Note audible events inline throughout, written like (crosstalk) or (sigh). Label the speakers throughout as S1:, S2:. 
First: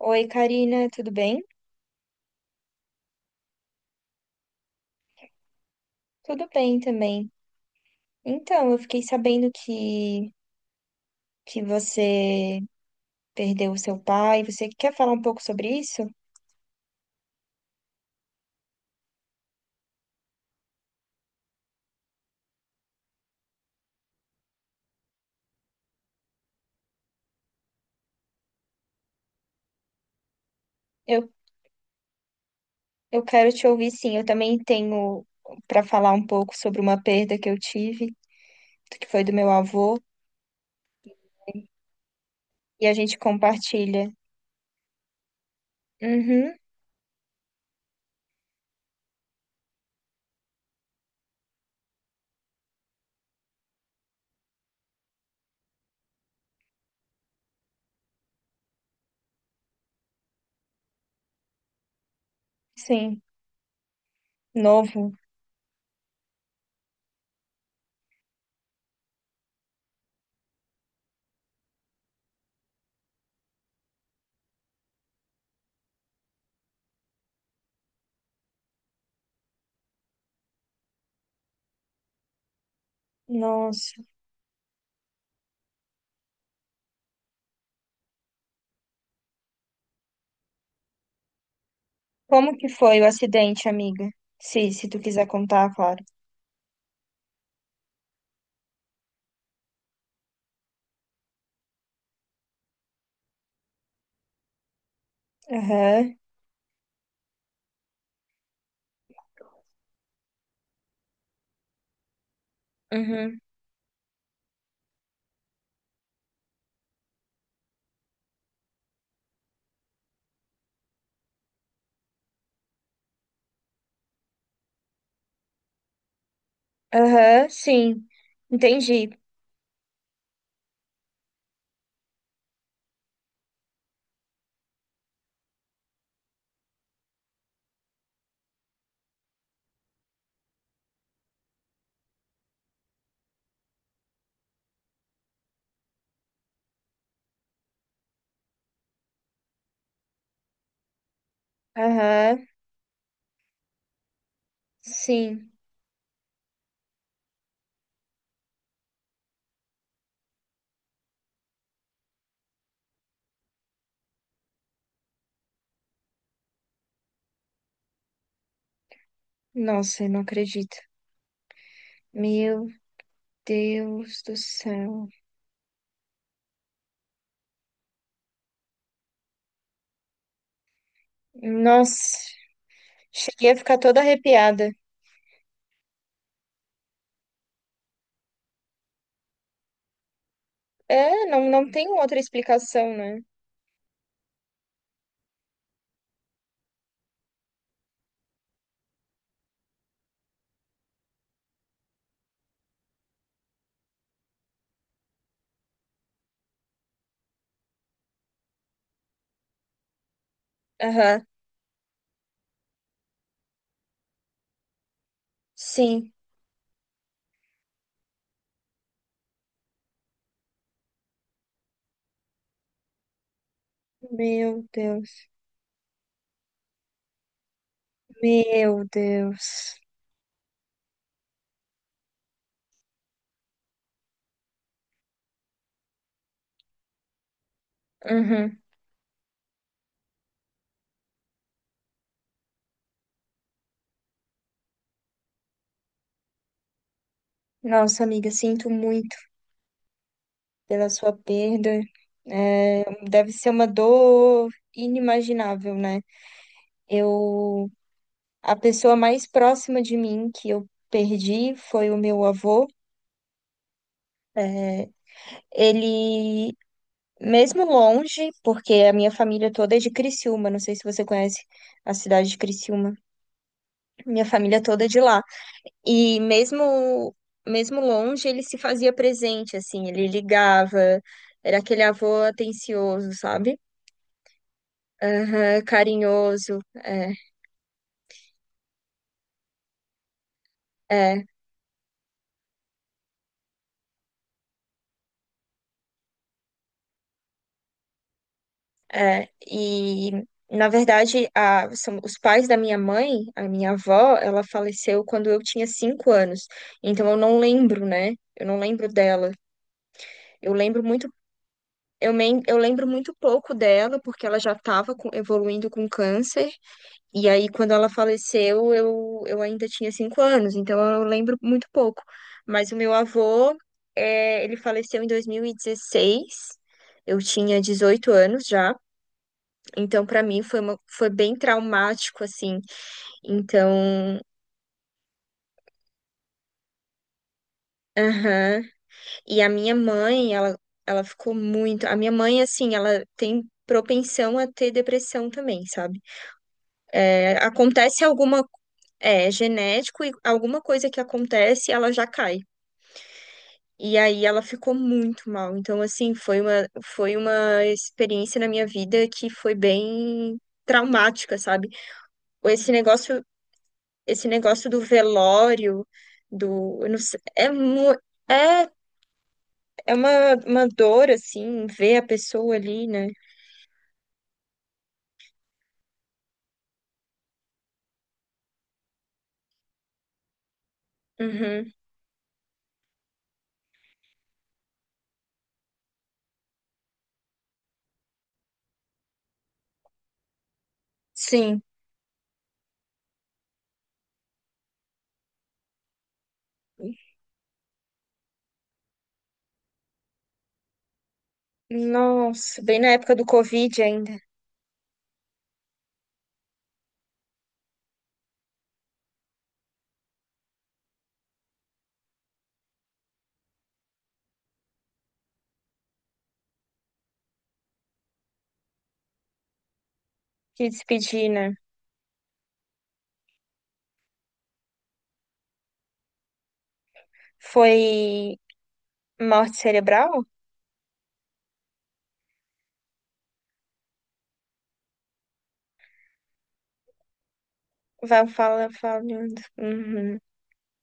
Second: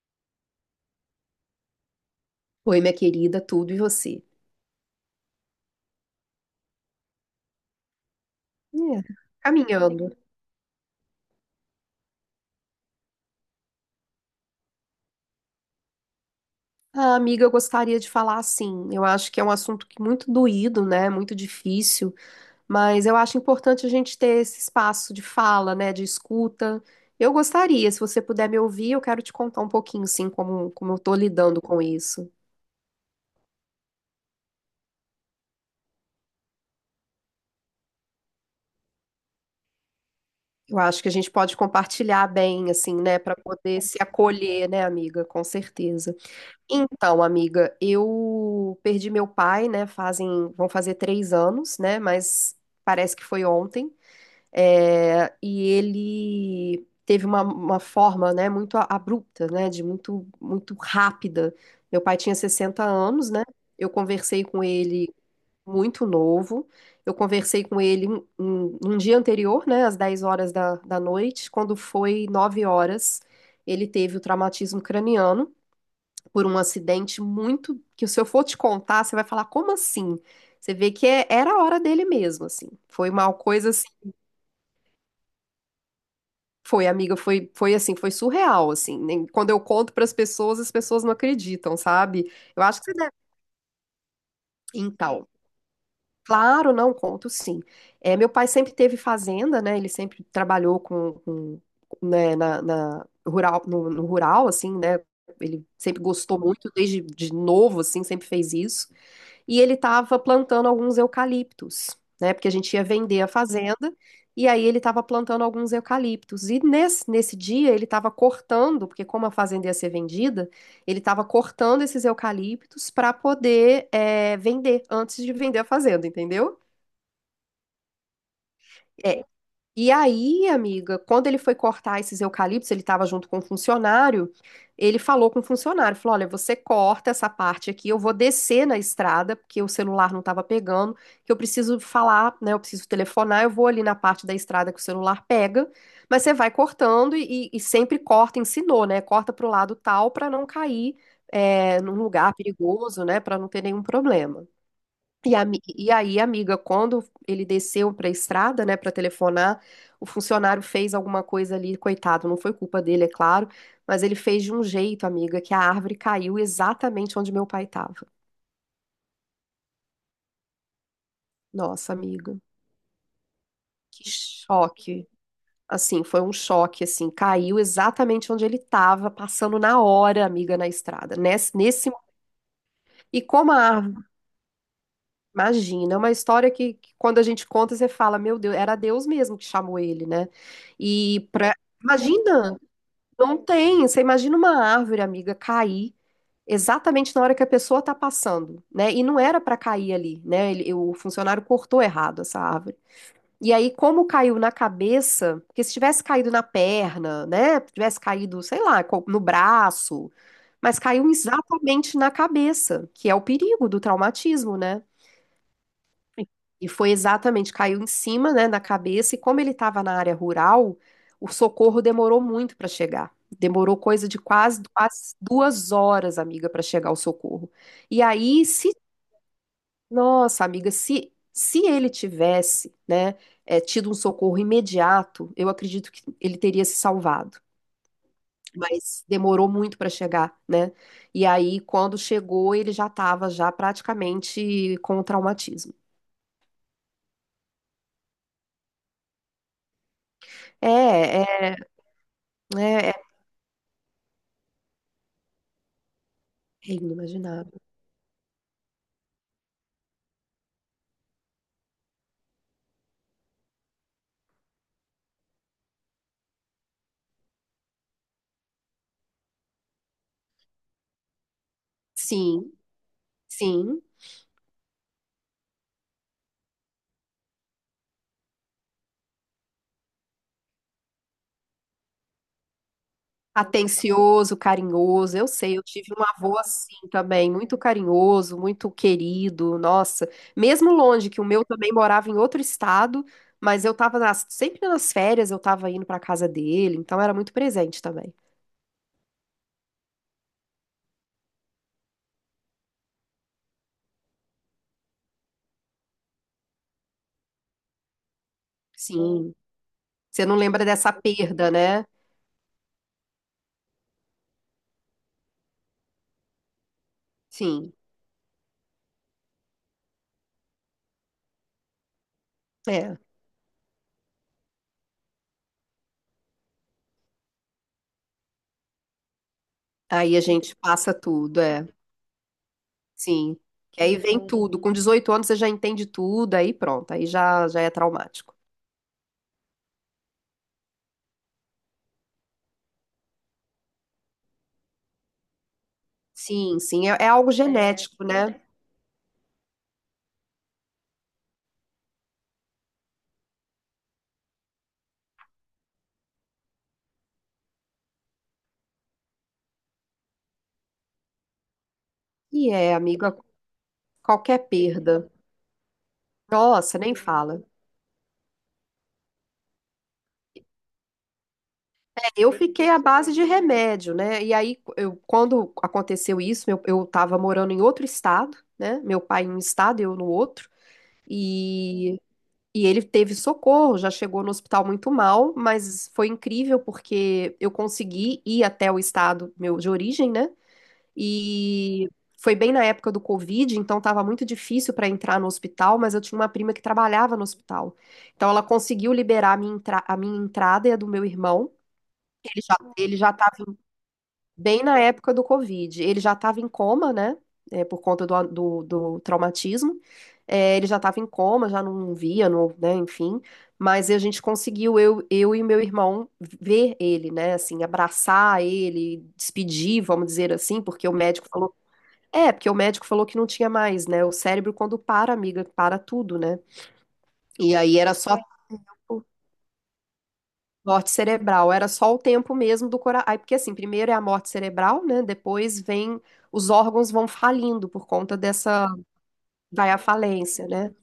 S1: Oi, Karina, tudo bem?
S2: Oi, minha querida, tudo e você?
S1: Tudo bem também. Então, eu fiquei
S2: É.
S1: sabendo
S2: Caminhando.
S1: que você perdeu o seu pai. Você quer falar um pouco sobre isso?
S2: Ah, amiga, eu gostaria de falar assim. Eu acho que é um assunto que muito doído, né? Muito difícil, mas eu acho importante a gente ter esse espaço de fala, né? De escuta. Eu gostaria, se você puder me ouvir, eu quero te contar um pouquinho, assim, como eu tô
S1: Eu,
S2: lidando com isso.
S1: eu quero te ouvir, sim. Eu também tenho para falar um pouco sobre uma perda que eu tive, que foi do meu avô,
S2: Eu acho que a gente pode compartilhar bem,
S1: e a
S2: assim,
S1: gente
S2: né? Para poder se
S1: compartilha.
S2: acolher, né, amiga? Com certeza.
S1: Uhum,
S2: Então, amiga, eu perdi meu pai, né? Fazem, vão fazer 3 anos, né? Mas parece que foi ontem. É, e ele teve uma forma, né? Muito abrupta, né? De muito rápida. Meu pai tinha sessenta
S1: sim.
S2: anos, né? Eu conversei com
S1: Novo.
S2: ele muito novo. Eu conversei com ele um dia anterior, né? Às 10 horas da noite. Quando foi 9 horas, ele teve o traumatismo craniano por um acidente muito que se eu for te contar, você vai falar, como assim? Você vê que era a hora dele mesmo, assim. Foi uma coisa assim,
S1: Nossa.
S2: foi, assim, foi surreal, assim. Quando eu conto para as pessoas não acreditam, sabe?
S1: Como
S2: Eu
S1: que
S2: acho que você
S1: foi o
S2: deve.
S1: acidente, amiga? Se tu quiser
S2: Então,
S1: contar, claro.
S2: claro, não conto, sim. É, meu pai sempre teve fazenda, né? Ele sempre trabalhou né, na rural, no rural, assim, né? Ele sempre
S1: Aham,
S2: gostou muito desde de novo, assim, sempre fez isso. E ele estava plantando alguns eucaliptos, né? Porque a gente ia vender a
S1: uhum,
S2: fazenda, e aí ele estava plantando alguns eucaliptos. E nesse dia ele estava cortando, porque como a fazenda ia ser vendida, ele estava cortando esses eucaliptos para poder vender antes de vender a fazenda, entendeu?
S1: aham, sim. Entendi.
S2: E aí, amiga, quando ele foi cortar esses eucaliptos, ele estava junto com um funcionário, ele falou com o funcionário, falou, olha, você corta essa parte aqui, eu vou descer na estrada, porque o celular não estava pegando, que eu preciso falar, né, eu preciso telefonar, eu vou ali na parte da estrada que o celular pega, mas você vai cortando e sempre corta, ensinou, né, corta para o lado tal para não cair num lugar
S1: Aham,
S2: perigoso, né, para não ter nenhum problema. E, a,
S1: sim.
S2: mi- e aí, amiga, quando ele desceu para a estrada, né, para telefonar, o funcionário fez alguma coisa ali, coitado, não foi culpa dele, é claro, mas ele fez de um jeito, amiga, que a árvore caiu exatamente onde meu pai estava.
S1: Nossa, eu não acredito.
S2: Nossa, amiga,
S1: Meu
S2: que
S1: Deus do céu.
S2: choque. Assim, foi um choque, assim, caiu exatamente onde ele estava, passando na hora, amiga, na estrada. Nesse, nesse,
S1: Nossa,
S2: e
S1: cheguei
S2: como
S1: a
S2: a
S1: ficar toda arrepiada.
S2: Imagina, é uma história que quando a gente conta, você fala, meu Deus, era Deus mesmo que chamou ele, né?
S1: É,
S2: E
S1: não,
S2: pra...
S1: não tem outra
S2: Imagina,
S1: explicação, né?
S2: não tem. Você imagina uma árvore, amiga, cair exatamente na hora que a pessoa tá passando, né? E não era pra cair ali, né? O funcionário cortou errado essa árvore. E aí, como caiu na cabeça, porque se tivesse caído na perna, né? Tivesse caído, sei lá, no braço, mas caiu
S1: Aham,
S2: exatamente na cabeça, que é o perigo do traumatismo, né?
S1: sim.
S2: E foi exatamente, caiu em cima, né, na cabeça, e como ele estava na área rural, o socorro demorou muito para chegar. Demorou coisa de quase,
S1: Meu
S2: quase
S1: Deus.
S2: 2 horas, amiga, para chegar o socorro. E aí, se,
S1: Meu Deus.
S2: nossa, amiga, se ele tivesse, né, tido um socorro imediato, eu acredito que ele teria se salvado.
S1: Uhum.
S2: Mas demorou muito para chegar, né? E aí, quando chegou, ele já estava já praticamente com o traumatismo.
S1: Nossa, amiga, sinto muito pela sua
S2: É, é,
S1: perda. É,
S2: é,
S1: deve ser uma dor inimaginável, né?
S2: É inimaginável.
S1: Eu, a pessoa mais próxima de mim que eu perdi foi o meu avô. É, ele, mesmo longe, porque a minha família toda é de Criciúma, não sei se você conhece a cidade de
S2: Sim,
S1: Criciúma,
S2: sim.
S1: minha família toda é de lá. E mesmo longe, ele se fazia presente, assim, ele ligava, era aquele avô atencioso, sabe?
S2: Atencioso, carinhoso. Eu sei,
S1: Aham,
S2: eu tive um avô
S1: carinhoso.
S2: assim
S1: É,
S2: também, muito carinhoso, muito querido. Nossa, mesmo longe, que o
S1: é.
S2: meu também morava em outro estado, mas eu tava sempre nas férias, eu tava indo pra casa dele, então era muito presente também.
S1: É, e, na verdade, são os pais da minha mãe. A minha avó, ela faleceu quando eu tinha 5 anos. Então, eu não lembro, né? Eu não lembro dela.
S2: Sim. Você não
S1: Eu
S2: lembra
S1: lembro
S2: dessa
S1: muito,
S2: perda, né?
S1: eu lembro muito pouco dela, porque ela já estava evoluindo com câncer. E aí, quando
S2: Sim.
S1: ela faleceu, eu ainda tinha 5 anos. Então, eu lembro muito pouco. Mas o meu
S2: É.
S1: avô, é, ele faleceu em 2016. Eu tinha 18 anos já. Então,
S2: Aí a
S1: para mim
S2: gente
S1: foi uma,
S2: passa
S1: foi bem
S2: tudo, é.
S1: traumático assim.
S2: Sim. Que aí
S1: Então,
S2: vem tudo. Com 18 anos você já entende tudo, aí pronto, aí já é traumático.
S1: aham. E a minha mãe, ela ficou muito, a minha mãe assim, ela tem propensão a ter depressão também, sabe?
S2: Sim, sim, é, é algo
S1: É,
S2: genético,
S1: acontece
S2: né?
S1: alguma é genético e alguma coisa que acontece, ela já cai. E aí ela ficou muito mal. Então, assim, foi uma experiência na minha vida que foi bem traumática, sabe?
S2: E
S1: Esse
S2: é, amiga,
S1: negócio esse
S2: qualquer
S1: negócio do
S2: perda.
S1: velório,
S2: Nossa,
S1: do, eu
S2: nem
S1: não sei,
S2: fala.
S1: é, é, é, uma dor, assim, ver a
S2: É, eu
S1: pessoa
S2: fiquei à
S1: ali, né?
S2: base de remédio, né? E aí, eu, quando aconteceu isso, eu estava morando em outro estado, né? Meu pai em um estado, eu no outro.
S1: Uhum,
S2: E, e ele teve socorro, já chegou no hospital muito mal, mas foi incrível porque eu consegui ir até o estado meu de origem, né?
S1: sim.
S2: E foi bem na época do Covid, então estava muito difícil para entrar no hospital, mas eu tinha uma prima que trabalhava no hospital. Então ela conseguiu liberar a minha, a minha entrada e a do meu irmão.
S1: Nossa, bem na
S2: Ele já
S1: época do
S2: estava
S1: Covid ainda,
S2: bem na época do Covid. Ele já estava em coma, né? É, por conta do traumatismo. É, ele já estava em coma, já não via, não, né? Enfim. Mas a gente conseguiu, eu e meu irmão, ver ele, né? Assim, abraçar ele, despedir, vamos dizer assim,
S1: que
S2: porque o médico
S1: despedi, né?
S2: falou que não tinha mais, né? O cérebro, quando para, amiga, para tudo, né? E aí era só
S1: Foi
S2: o
S1: morte cerebral?
S2: Morte cerebral, era só o tempo mesmo do coração. Aí, porque assim, primeiro é a morte cerebral, né? Depois vem, os órgãos vão falindo por conta dessa,
S1: Falando.
S2: vai à
S1: Uhum.
S2: falência, né?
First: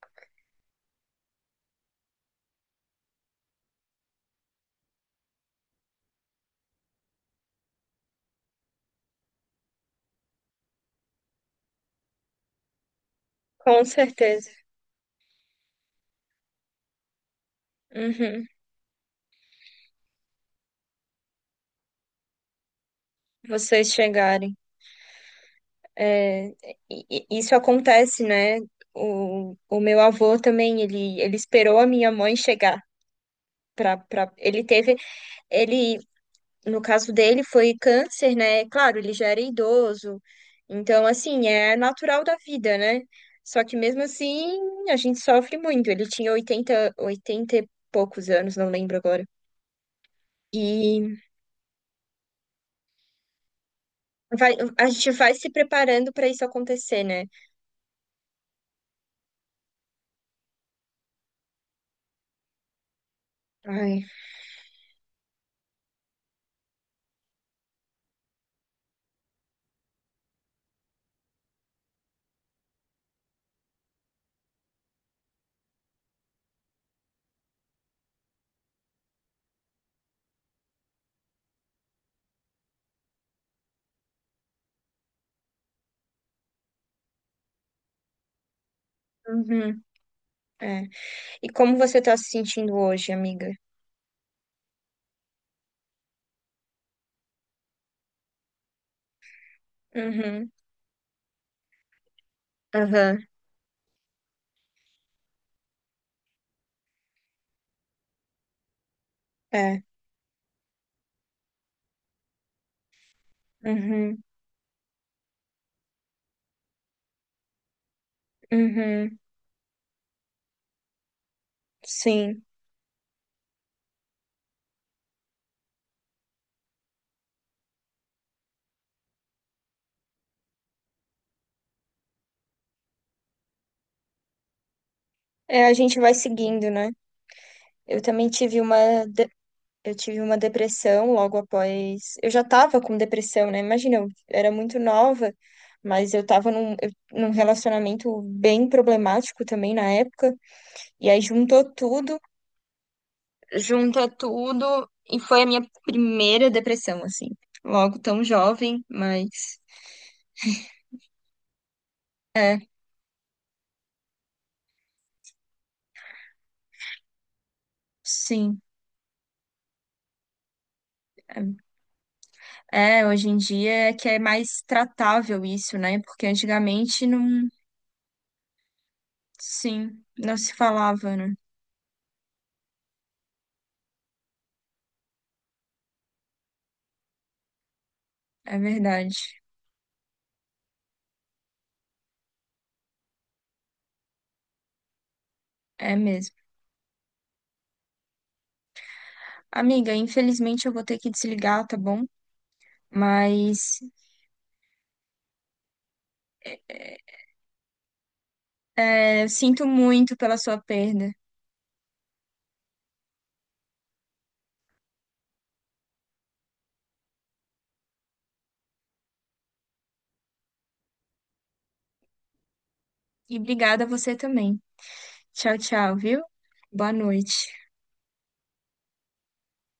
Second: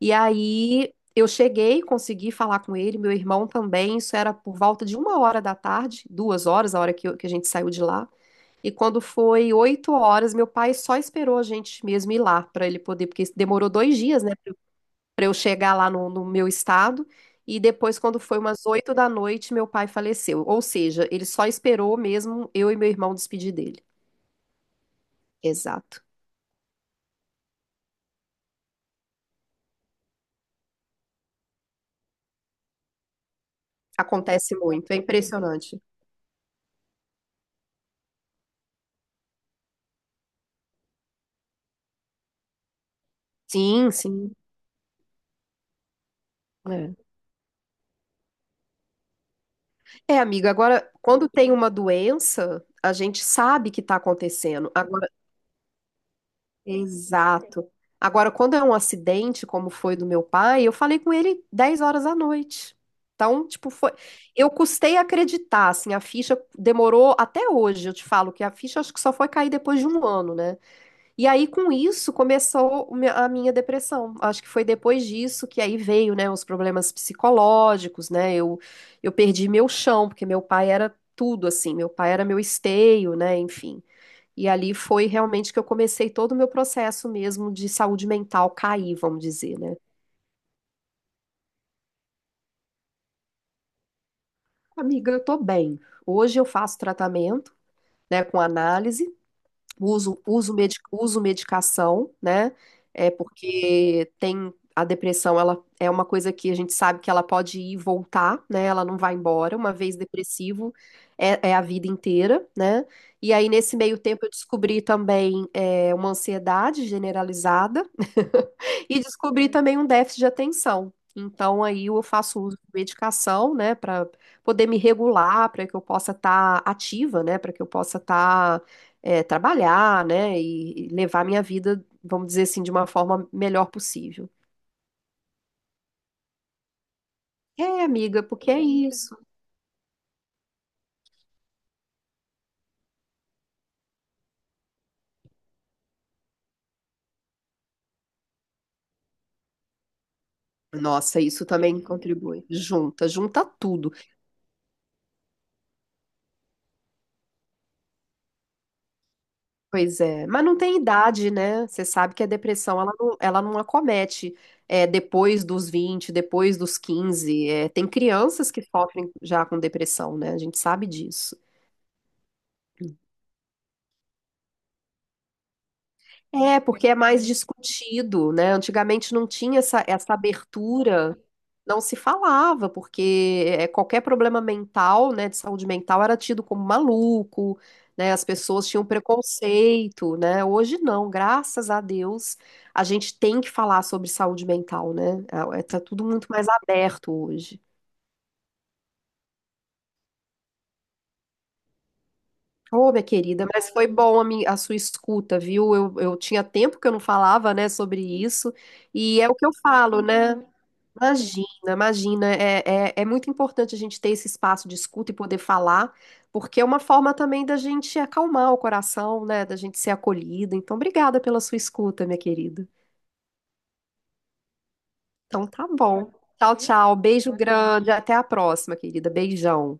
S2: E aí eu cheguei, consegui falar com ele, meu irmão também, isso era por volta de 1 hora da tarde, 2 horas, a hora que, que a gente saiu de lá. E quando foi 8 horas, meu pai só esperou a gente mesmo ir lá para ele poder, porque demorou
S1: Com
S2: 2 dias, né?
S1: certeza.
S2: Para eu chegar lá no meu estado. E depois, quando foi
S1: Uhum.
S2: umas 8 da noite, meu pai faleceu. Ou seja, ele só esperou mesmo eu e meu irmão despedir dele.
S1: Vocês chegarem.
S2: Exato.
S1: É, e, isso acontece, né? O meu avô também, ele esperou a minha mãe chegar. Pra, pra...
S2: Acontece
S1: Ele
S2: muito,
S1: teve,
S2: é impressionante.
S1: ele, no caso dele, foi câncer, né? Claro, ele já era idoso, então, assim, é natural da vida, né? Só que
S2: Sim,
S1: mesmo
S2: sim.
S1: assim, a gente sofre muito. Ele tinha oitenta
S2: É.
S1: oitenta e poucos anos, não lembro agora.
S2: É, amiga, agora,
S1: E
S2: quando tem uma doença, a gente sabe que está acontecendo.
S1: a gente vai se preparando para isso acontecer, né?
S2: Exato. Agora, quando é um acidente, como foi do meu pai, eu falei com ele 10 horas da noite. Então, tipo, foi.
S1: Ai.
S2: Eu custei acreditar, assim, a ficha demorou até hoje, eu te falo que a ficha acho que só foi cair depois de um ano, né? E aí, com isso, começou a minha depressão. Acho que foi depois disso que aí veio, né, os problemas psicológicos, né? Eu perdi meu chão, porque meu pai era tudo, assim, meu pai era meu esteio, né? Enfim. E ali foi realmente que eu comecei todo o meu processo mesmo de saúde mental cair, vamos dizer, né?
S1: Uhum, é. E como você tá se sentindo hoje, amiga?
S2: Amiga, eu tô bem. Hoje eu faço tratamento, né, com análise,
S1: Uhum,
S2: uso medicação, né? É
S1: aham,
S2: porque tem a depressão, ela é uma coisa que a gente sabe que ela pode ir e voltar, né? Ela não vai embora. Uma
S1: é.
S2: vez depressivo, é, é a vida inteira, né? E aí, nesse meio
S1: Uhum,
S2: tempo, eu descobri também uma ansiedade generalizada (laughs) e
S1: uhum,
S2: descobri também um déficit de atenção. Então, aí eu faço
S1: sim.
S2: uso de medicação, né, para poder me regular, para que eu possa estar ativa, né, para que eu possa estar trabalhar, né, e levar minha vida, vamos dizer assim, de uma forma melhor possível.
S1: É, a gente vai seguindo, né?
S2: É,
S1: Eu
S2: amiga,
S1: também
S2: porque
S1: tive
S2: é
S1: uma,
S2: isso.
S1: de- eu tive uma depressão logo após. Eu já estava com depressão, né? Imagina, eu era muito nova, mas eu estava num relacionamento bem problemático também na época. E aí
S2: Nossa, isso
S1: juntou
S2: também
S1: tudo,
S2: contribui. Junta, junta tudo.
S1: junta tudo, e foi a minha primeira depressão, assim. Logo tão jovem, mas
S2: Pois é, mas não tem idade, né? Você sabe que a depressão, ela não acomete depois dos 20, depois dos 15. É, tem crianças
S1: sim.
S2: que sofrem já com depressão, né? A gente sabe disso.
S1: É, hoje em dia é que é mais tratável isso, né? Porque
S2: É, porque é
S1: antigamente
S2: mais
S1: não,
S2: discutido, né? Antigamente não tinha essa,
S1: sim,
S2: essa
S1: não se falava,
S2: abertura
S1: né?
S2: não se falava, porque é, qualquer problema mental, né, de saúde mental era tido como maluco, né, as
S1: É
S2: pessoas tinham
S1: verdade.
S2: preconceito, né? Hoje não, graças a Deus, a gente tem que falar sobre saúde mental, né? Tá
S1: É
S2: tudo muito
S1: mesmo.
S2: mais aberto hoje.
S1: Amiga, infelizmente eu vou ter que desligar, tá bom?
S2: Ô, minha querida, mas
S1: Mas
S2: foi bom a sua escuta, viu? Eu tinha tempo que eu não falava, né, sobre isso, e
S1: é,
S2: é o que eu
S1: sinto
S2: falo,
S1: muito pela
S2: né?
S1: sua perda.
S2: Imagina, imagina. É muito importante a gente ter esse espaço de escuta e poder falar, porque é uma forma também da gente acalmar o coração, né? Da gente ser acolhida. Então, obrigada pela sua escuta, minha querida.
S1: E obrigada a você também.
S2: Então,
S1: Tchau,
S2: tá
S1: tchau,
S2: bom.
S1: viu?
S2: Tchau,
S1: Boa
S2: tchau. Beijo
S1: noite.
S2: grande. Até a próxima, querida. Beijão.